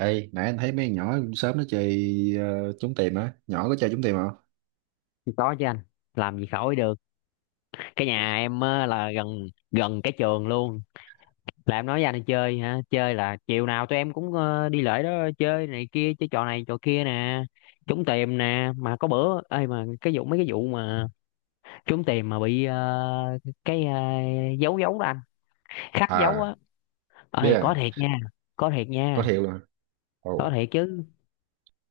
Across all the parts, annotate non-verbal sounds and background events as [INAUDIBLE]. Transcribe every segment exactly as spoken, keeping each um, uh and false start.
Ê, nãy anh thấy mấy con nhỏ sớm nó chơi ờ, trốn tìm á, nhỏ có chơi trốn tìm không? Có chứ anh, làm gì khỏi được. Cái nhà em á, là gần gần cái trường luôn. Là em nói với anh chơi hả, chơi là chiều nào tụi em cũng ờ, đi lễ đó. Chơi này kia, chơi trò này trò kia nè, trúng tiền nè, mà có bữa ơi mà cái vụ, mấy cái vụ mà trúng tiền mà bị ờ, cái ờ, dấu dấu đó anh, khắc dấu À, á. biết Ơi à, có thiệt nha, có thiệt có nha, thiệu luôn. có Ồ, thiệt chứ,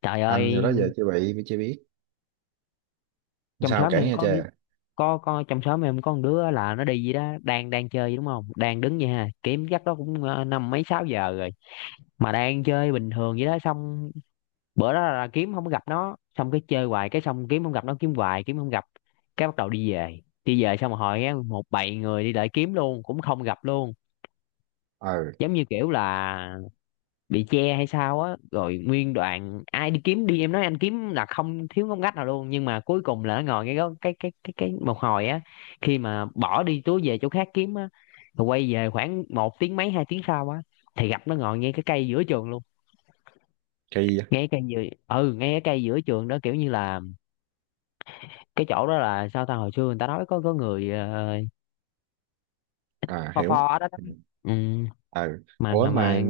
trời anh giờ ơi. đó giờ chưa bị mới chưa biết. Trong Sao xóm kể em nghe có, cha. có có trong xóm em có con đứa là nó đi gì đó, đang đang chơi đúng không, đang đứng vậy ha, kiếm chắc đó cũng ờ, năm mấy sáu giờ rồi, mà đang chơi bình thường vậy đó. Xong bữa đó là kiếm không có gặp nó, xong cái chơi hoài, cái xong kiếm không gặp nó, kiếm hoài kiếm không gặp. Cái bắt đầu đi về, đi về xong rồi hỏi á, một bầy người đi lại kiếm luôn cũng không gặp luôn. Ờ, Giống như kiểu là bị che hay sao á, rồi nguyên đoạn ai đi kiếm đi, em nói anh kiếm là không thiếu ngóc ngách nào luôn, nhưng mà cuối cùng là nó ngồi ngay đó. Cái cái cái cái một hồi á, khi mà bỏ đi túi về chỗ khác kiếm á, rồi quay về khoảng một tiếng mấy, hai tiếng sau á, thì gặp nó ngồi ngay cái cây giữa trường luôn. kỳ á. Ngay cái cây giữa, ừ, ngay cái cây giữa trường đó, kiểu như là cái chỗ đó là sao ta, hồi xưa người ta nói có có người ờ, À pho pho hiểu. ở đó Ừ. đó. Ừ, Ờ, mà ủa mà mà mà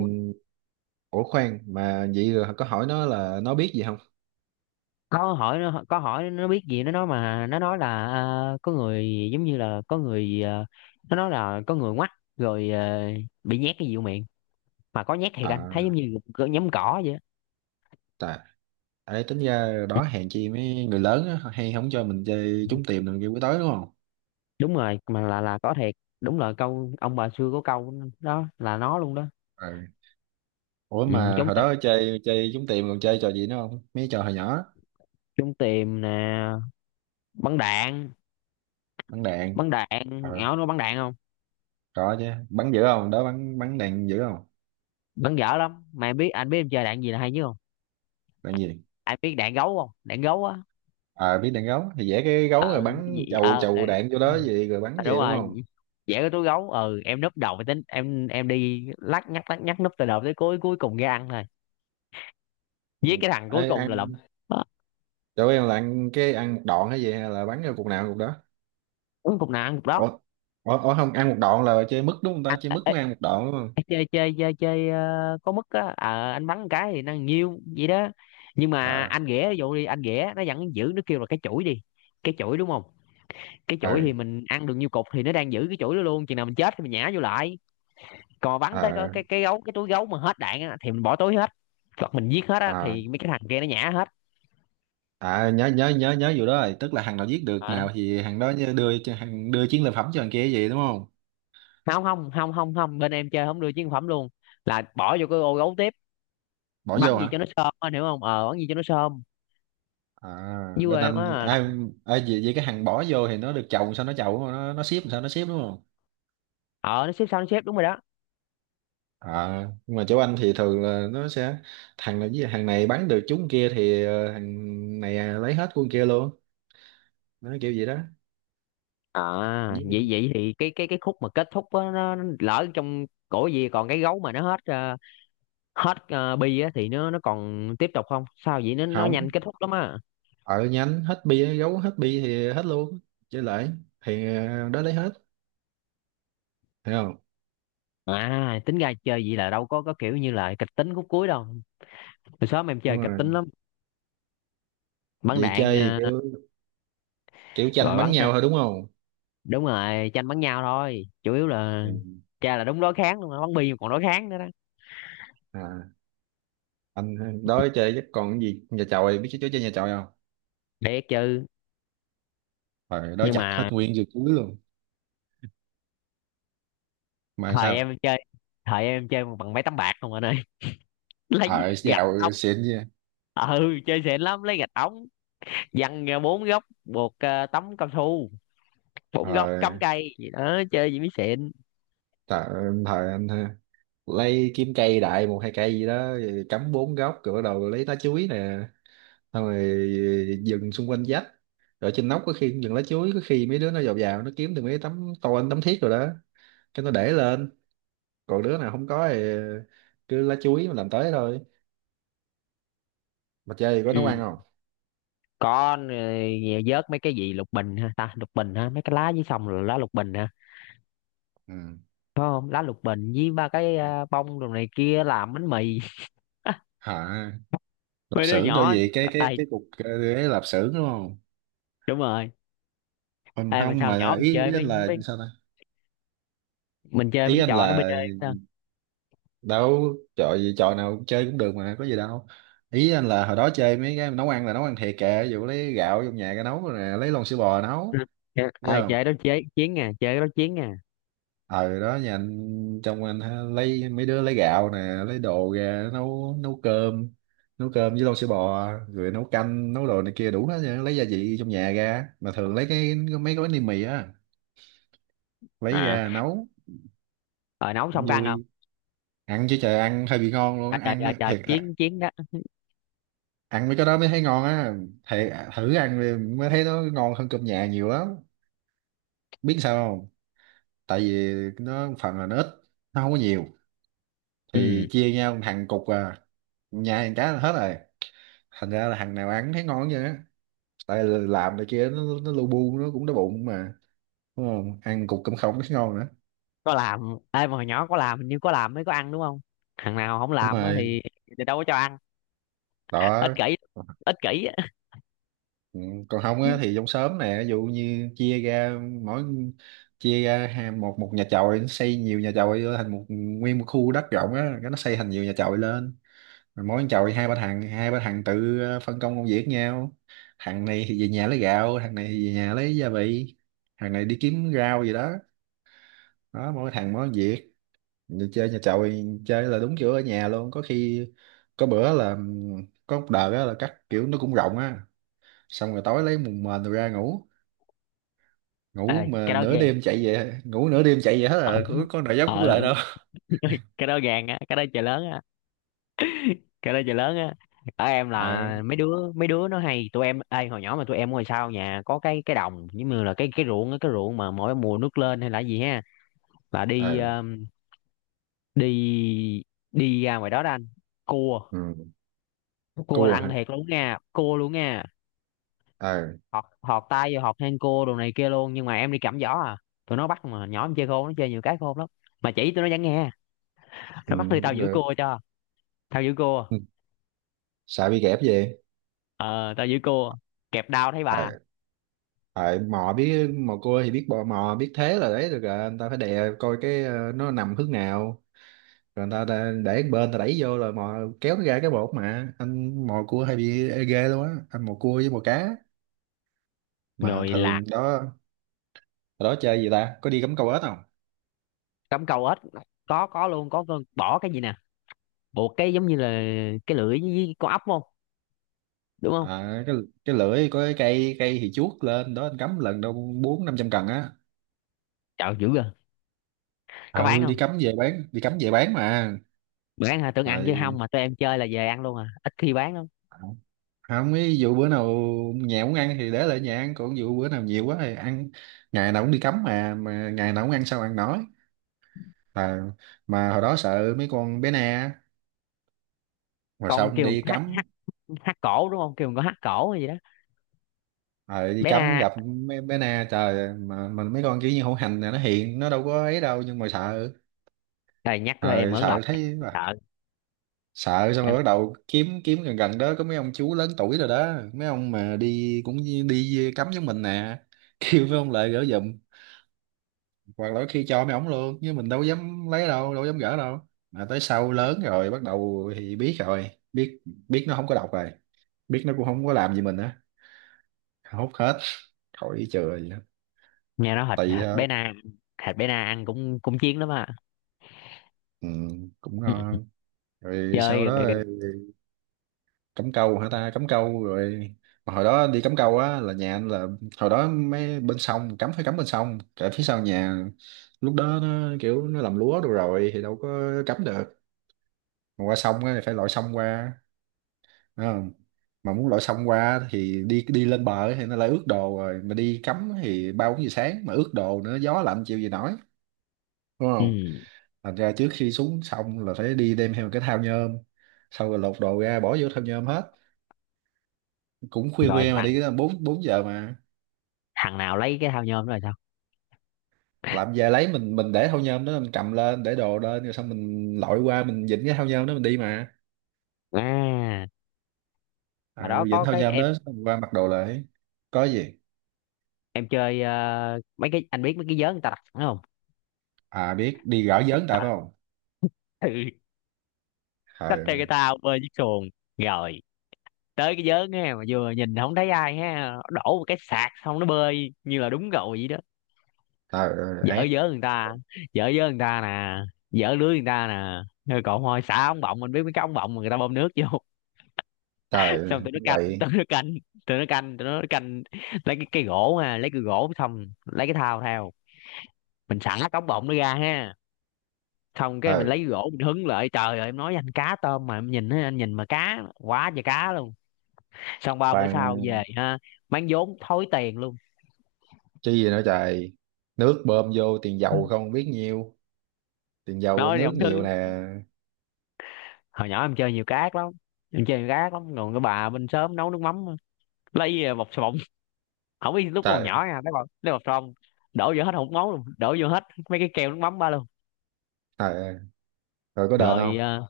ủa khoan mà vậy rồi có hỏi nó là nó biết gì không? Có hỏi nó, có hỏi nó biết gì, nó nói mà, nó nói là à, có người, giống như là có người à, nó nói là có người ngoắt rồi à, bị nhét cái gì vô miệng, mà có nhét thiệt, anh thấy giống À, như cỡ nhấm cỏ vậy á. tại ấy tính ra đó hèn chi mấy người lớn á, hay không cho mình chơi trốn tìm rồi kêu buổi tối đúng không? Đúng rồi, mà là là có thiệt. Đúng là câu ông bà xưa có câu, đó là nó luôn đó. Ủa Ừ, mà trốn hồi tìm, đó chơi chơi trúng tiền còn chơi trò gì nữa không mấy trò hồi nhỏ. trốn tìm nè, bắn đạn, Bắn đạn bắn ờ đạn. Ảo nó bắn đạn không? có chứ, bắn dữ không đó, bắn bắn đạn dữ không? Bắn dở lắm, mà em biết anh biết em chơi đạn gì là hay chứ không. Đạn gì Anh biết đạn gấu không, đạn gấu á. ờ biết đạn gấu thì vẽ cái gấu rồi bắn Gì chầu ờ, ờ. chầu đạn vô đó gì rồi bắn À, đúng gì đúng rồi, không? vẽ cái túi gấu, ừ em núp đầu mới tính, em em đi lắc nhắc lắc nhắc, núp từ đầu tới cuối, cuối cùng ra ăn thôi, giết Ừ. cái thằng Ê, cuối cùng là lụm. ăn Đó, chỗ em là ăn cái ăn một đoạn hay gì hay là bắn vô cục nào cục đó? cuối cùng nào ăn cục đó. Ủa, ủa, ủa không ăn một đoạn là chơi mứt đúng không ta? Chơi Ê, mứt mới ăn một đoạn đúng không? ê, chơi chơi chơi chơi ờ, có mức á. Ờ, anh bắn một cái thì nó nhiêu vậy đó, nhưng mà Ờ. anh ghẻ ví dụ đi, anh ghẻ nó vẫn giữ, nó kêu là cái chuỗi đi, cái chuỗi đúng không. Cái Ờ. chuỗi thì mình ăn được nhiêu cục thì nó đang giữ cái chuỗi đó luôn, chừng nào mình chết thì mình nhả vô lại. Còn bắn tới cái Ờ. cái, cái gấu, cái túi gấu mà hết đạn á, thì mình bỏ túi hết. Còn mình giết hết á, Ờ. thì mấy cái thằng kia nó nhả hết. À, nhớ nhớ nhớ nhớ vụ đó rồi, tức là hàng nào giết được Ờ, nào thì hàng đó nhớ đưa cho hàng, đưa chiến lợi phẩm cho hàng kia vậy đúng không? không không không không không bên em chơi không đưa chiến phẩm luôn, là bỏ vô cái ô gấu tiếp. Bỏ vô Bắn gì hả? cho nó sơm á, hiểu không, ờ, bắn gì cho nó sơm. À, Dưới quê bên em anh á là, ai? Ai vậy, vậy cái hàng bỏ vô thì nó được chồng sao nó chồng đúng không? nó nó ship sao nó ship đúng không? ờ nó xếp sao nó xếp, đúng rồi đó. À, nhưng mà chỗ anh thì thường là nó sẽ thằng này với hàng này bán được chúng kia thì ờ, hàng này à, lấy hết của con kia luôn. Nó kiểu vậy đó. À Giết vậy luôn. vậy thì cái cái cái khúc mà kết thúc á, nó, nó lỡ trong cổ gì, còn cái gấu mà nó hết ờ, hết ờ, bi á thì nó nó còn tiếp tục không, sao vậy, nó nó Không, nhanh kết thúc lắm á. ở nhánh hết bia gấu hết bia thì hết luôn, chơi lại thì ờ, đó lấy hết, hiểu không? À tính ra chơi vậy là đâu có có kiểu như là kịch tính khúc cuối đâu. Hồi xóm em chơi Đúng kịch rồi. tính lắm, bắn Vậy đạn chơi ờ, kiểu kiểu tranh rồi bắn bắn. nhau thôi đúng không? Đúng rồi, tranh bắn nhau thôi chủ yếu là, Ừ. cha là đúng đối kháng luôn á, bắn bi mà còn đối kháng nữa đó. À, anh đó chơi chắc còn cái gì nhà chòi, biết chơi chơi nhà chòi không? Để chứ. Rồi đó Nhưng chặt hết mà nguyên dưa chuối luôn. Mà thời sao? em chơi, thời em chơi bằng mấy tấm bạc không anh ơi, [LAUGHS] lấy Ờ, gạch ống. giàu xịn chứ. Ừ chơi xịn lắm, lấy gạch ống, văng ra bốn góc, buộc ờ, tấm cao su, bốn góc cắm Rồi, cây gì đó, chơi gì mới xịn. thời, thời anh ha, lấy kiếm cây đại một hai cây gì đó rồi cắm bốn góc rồi bắt đầu lấy lá chuối nè. Xong rồi dừng xung quanh vách. Rồi trên nóc có khi cũng dừng lá chuối, có khi mấy đứa nó vào vào nó kiếm được mấy tấm tôn tấm thiết rồi đó, cái nó để lên. Còn đứa nào không có thì cứ lá chuối mà làm tới thôi. Mà chơi thì có nấu ăn Ừ. không? Con rồi, vớt mấy cái gì, lục bình ha ta, lục bình ha, mấy cái lá dưới sông là lá lục bình ha, Ừ. phải không, lá lục bình với ba cái ờ, bông đồ này kia làm bánh mì. [LAUGHS] Hả? Lạp Mấy đứa xưởng đó nhỏ gì cái cái ai, cái cục ờ, ấy lạp xưởng đúng không? đúng rồi. Không, Ai mà không, sao nhỏ mà mình ý, chơi ý anh mấy là mấy sao ta. mình chơi với Ý cái anh trò nó bê là đê. Đó. đâu, trò gì trò nào cũng chơi cũng được mà có gì đâu. Ý anh là hồi đó chơi mấy cái nấu ăn là nấu ăn thiệt kìa, ví dụ lấy gạo trong nhà cái nấu rồi nè, lấy lon sữa bò Ừ. nấu, biết À, không? chơi đó chế chiến nè, chơi cái đó chiến nè. Ờ, đó nhà anh trong anh ha, lấy mấy đứa lấy gạo nè, lấy đồ ra nấu, nấu cơm, nấu cơm với lon sữa bò rồi nấu canh nấu đồ này kia đủ hết trơn, lấy gia vị trong nhà ra mà thường lấy cái mấy gói ni mì á lấy À ra nấu. rồi nấu Cũng xong có ăn không? vui. Ăn chứ trời, ăn hơi bị ngon luôn À, á. trời Ăn trời mới trời, thiệt à, chiến chiến đó. ăn mấy cái đó mới thấy ngon á. Thiệt à, thử ăn đi mới thấy nó ngon hơn cơm nhà nhiều lắm. Biết sao không? Tại vì nó phần là nó ít, nó không có nhiều Ừ, thì chia nhau thằng cục à, nhà thằng cá là hết rồi. Thành ra là thằng nào ăn thấy ngon vậy á, tại là làm này kia nó nó lu bu nó cũng đói bụng mà, đúng không? Ăn cục cơm không thấy ngon nữa. có làm. Ê mà hồi nhỏ có làm hình như, có làm mới có ăn đúng không, thằng nào không Đúng làm á rồi. thì, thì đâu có cho ăn. Ích Đó. kỷ, ích kỷ á. Ừ, còn không á thì [LAUGHS] trong xóm nè ví dụ như chia ra mỗi, chia ra ha- một một nhà chòi nó xây nhiều nhà chòi vô thành một nguyên một khu đất rộng á, cái nó xây thành nhiều nhà chòi lên. Rồi mỗi nhà chòi hai ba thằng, hai ba thằng tự ờ, phân công công việc nhau. Thằng này thì về nhà lấy gạo, thằng này thì về nhà lấy gia vị, thằng này đi kiếm rau gì đó. Đó mỗi thằng mỗi việc. Đi chơi nhà chậu chơi là đúng kiểu ở nhà luôn có khi. Có bữa là ừm, có một đợt á là cắt kiểu nó cũng rộng á. Xong rồi tối lấy mùng mền rồi ra ngủ. Ê Ngủ cái mà đó nửa ghê, đêm chạy về, ngủ nửa đêm chạy về hết ờ. là có, có nào dám cũng Ờ, lại đâu. cái đó gàn á, cái đó trời lớn á, cái đó trời lớn á. Ở em [LAUGHS] Ờ. là mấy đứa, mấy đứa nó hay tụi em, ê hồi nhỏ mà tụi em ngồi sau nhà có cái cái đồng giống như là cái cái ruộng á, cái ruộng mà mỗi mùa nước lên hay là gì ha, là đi Ờ. um, đi, đi ra ngoài đó đó anh, cua. Ừ. Cua là Cua ăn hả? thiệt luôn nha, cua luôn nha. Ờ. Họt họt tay vô, họt hang cua đồ này kia luôn, nhưng mà em đi cầm giỏ à. Tụi nó bắt mà nhỏ em chơi khôn, nó chơi nhiều cái khôn lắm, mà chỉ tụi nó vẫn nghe, Ừ, nó bắt đi, tao cũng giữ được. cua cho, tao giữ cua, Ừ. Sợ bị kẹp về. ờ tao giữ cua, kẹp đao thấy bà. Ờ. Ờ, mò biết mò cua thì biết bò mò biết thế là đấy được rồi, anh ta phải đè coi cái ờ, nó nằm hướng nào. Rồi người ta, ta để một bên ta đẩy vô rồi mò kéo nó ra, cái bột mà anh mò cua hay bị ê ghê luôn á, anh mò cua với mò cá mà Rồi lạc, thường đó. Hồi đó chơi gì ta, có đi cắm câu ếch không? cắm câu ếch, có có luôn, có con bỏ cái gì nè, buộc cái giống như là cái lưỡi với con ốc không, đúng không. À, cái cái lưỡi có cái cây cây thì chuốt lên đó anh cắm lần đâu bốn năm trăm cần á. Trời dữ rồi. Có bán Ừ, đi không? cắm về bán, đi cắm về bán mà. Bán hả, tưởng ăn chứ, không Rồi mà tụi em chơi là về ăn luôn à, ít khi bán lắm. không, ví dụ bữa nào nhà muốn ăn thì để lại nhà ăn, còn dụ bữa nào nhiều quá thì ăn. Ngày nào cũng đi cắm mà mà ngày nào cũng ăn sao ăn nói. À, mà hồi đó sợ mấy con bé nè, rồi Con xong kêu con đi hát cắm. hát, hát cổ đúng không, kêu con có hát cổ hay gì đó. Ờ, đi Bé cắm na, gặp mấy bé na, trời mà mình mấy con kiểu như hổ hành này nó hiền nó đâu có ấy đâu nhưng mà sợ. trời nhắc thôi em Ờ, ớn sợ lòng, thấy mà. sợ, Sợ xong em rồi bắt đầu kiếm, kiếm gần gần đó có mấy ông chú lớn tuổi rồi đó, mấy ông mà đi cũng như đi cắm với mình nè [LAUGHS] kêu mấy ông lại gỡ giùm. Hoặc là khi cho mấy ổng luôn, nhưng mình đâu dám lấy đâu, đâu dám gỡ đâu, mà tới sau lớn rồi bắt đầu thì biết rồi, biết biết nó không có độc rồi, biết nó cũng không có làm gì mình á, hút hết, khỏi chừa gì hết. nghe nói thịt, Tỳ thịt thôi. bé na, thịt bé na ăn cũng cũng chiến lắm à. Ừ, cũng Ừ. ngon. Rồi Chơi sau đó rồi. ờ, cắm câu hả ta, cắm câu rồi. Mà hồi đó đi cắm câu á là nhà anh là hồi đó mấy bên sông cắm phải cắm bên sông cả phía sau nhà, lúc đó nó kiểu nó làm lúa đồ rồi thì đâu có cắm được. Mà qua sông á thì phải lội sông qua, đúng không? Mà muốn lội sông qua thì đi đi lên bờ thì nó lại ướt đồ rồi, mà đi cắm thì ba bốn giờ sáng mà ướt đồ nữa gió lạnh chịu gì nổi. Đúng. Ừ. Thành ra trước khi xuống xong là phải đi đem theo một cái thao nhôm, xong rồi lột đồ ra bỏ vô thao nhôm hết. Cũng khuya Rồi khuya mà thằng, đi tới bốn bốn giờ mà. thằng nào lấy cái thao nhôm đó rồi sao? Làm về lấy mình mình để thao nhôm đó mình cầm lên để đồ lên rồi xong mình lội qua mình vịnh cái thao nhôm đó mình đi mà. À Ừ, hồi đó vịnh có thao cái nhôm em đó xong qua mặc đồ lại. Có gì? em chơi ờ, mấy cái, anh biết mấy cái vớ người ta đặt sẵn không. À, biết đi gõ vớn tại phải À, không? ừ, xách theo cái Trời. tao bơi chiếc xuồng, rồi tới cái vớ nghe, mà vừa nhìn không thấy ai ha, đổ một cái sạc xong nó bơi như là đúng rồi vậy đó. Trời Dở ơi, ác. dớ người ta, dở dớ người ta nè, dở lưới người ta nè. Rồi còn thôi xả ống bọng, mình biết mấy cái ống bọng mà người ta bơm nước vô, [LAUGHS] Trời. xong tụi nó canh, Quậy. tụi nó canh, tụi nó canh, tụi nó canh, lấy cái cây gỗ ha, lấy cái gỗ xong lấy cái thao theo, mình xả cái ống bọng nó ra ha, xong cái mình lấy Trời. cái gỗ mình hứng lại, trời ơi em nói với anh, cá tôm mà em nhìn á, anh nhìn mà cá quá trời cá luôn. Xong ba bữa sau về Toàn. ha, mang vốn thối tiền luôn. Chi gì nữa trời. Nước bơm vô tiền dầu không biết nhiêu, tiền dầu Nói thì nước ông Thư, nhiều nè. hồi nhỏ em chơi nhiều cá ác lắm, em chơi nhiều cá ác lắm. Còn cái bà bên xóm nấu nước mắm, lấy ờ, bọc xà bông, không biết, lúc còn Trời. nhỏ nha, lấy bọc, lấy bọc xà bông đổ vô hết, hột máu luôn đổ vô hết mấy cái keo nước mắm ba luôn. Ờ, rồi có đền Rồi không? ờ,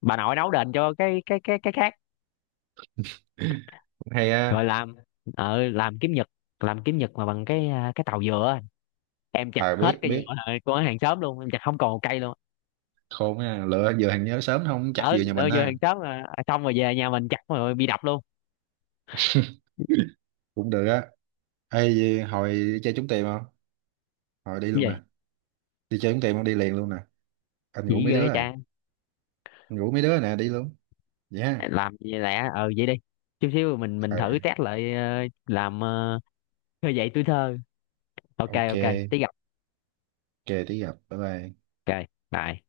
bà nội nấu đền cho cái cái cái cái khác. [CLEARS THROAT] Cũng hay á. Rồi làm, ờ làm kiếm nhật, làm kiếm nhật mà bằng cái à, cái tàu dừa á. Em chặt À, hết biết cây dừa biết. ờ, của hàng xóm luôn, em chặt không còn một cây luôn. Khôn á, lựa giờ thằng nhớ sớm không chắc Ở vừa nhà lỡ mình dừa ha. hàng xóm mà, xong rồi về nhà mình chặt rồi bị đập luôn. Cũng được á. Ê gì, hồi đi chơi trúng tiền không? Hồi đi Cái luôn nè. gì? Đi chơi trúng tiền không đi liền luôn nè. Anh ngủ Chỉ mấy đứa ghê rồi. cha. Anh ngủ mấy đứa rồi nè, đi luôn. Vậy ha? Làm gì lẹ, ờ vậy đi, chút xíu mình mình Ờ, thử test lại ờ, làm ờ, khơi dậy tuổi thơ. Ok ok ok tí gặp. ok tí gặp bye bye. Ok, bye.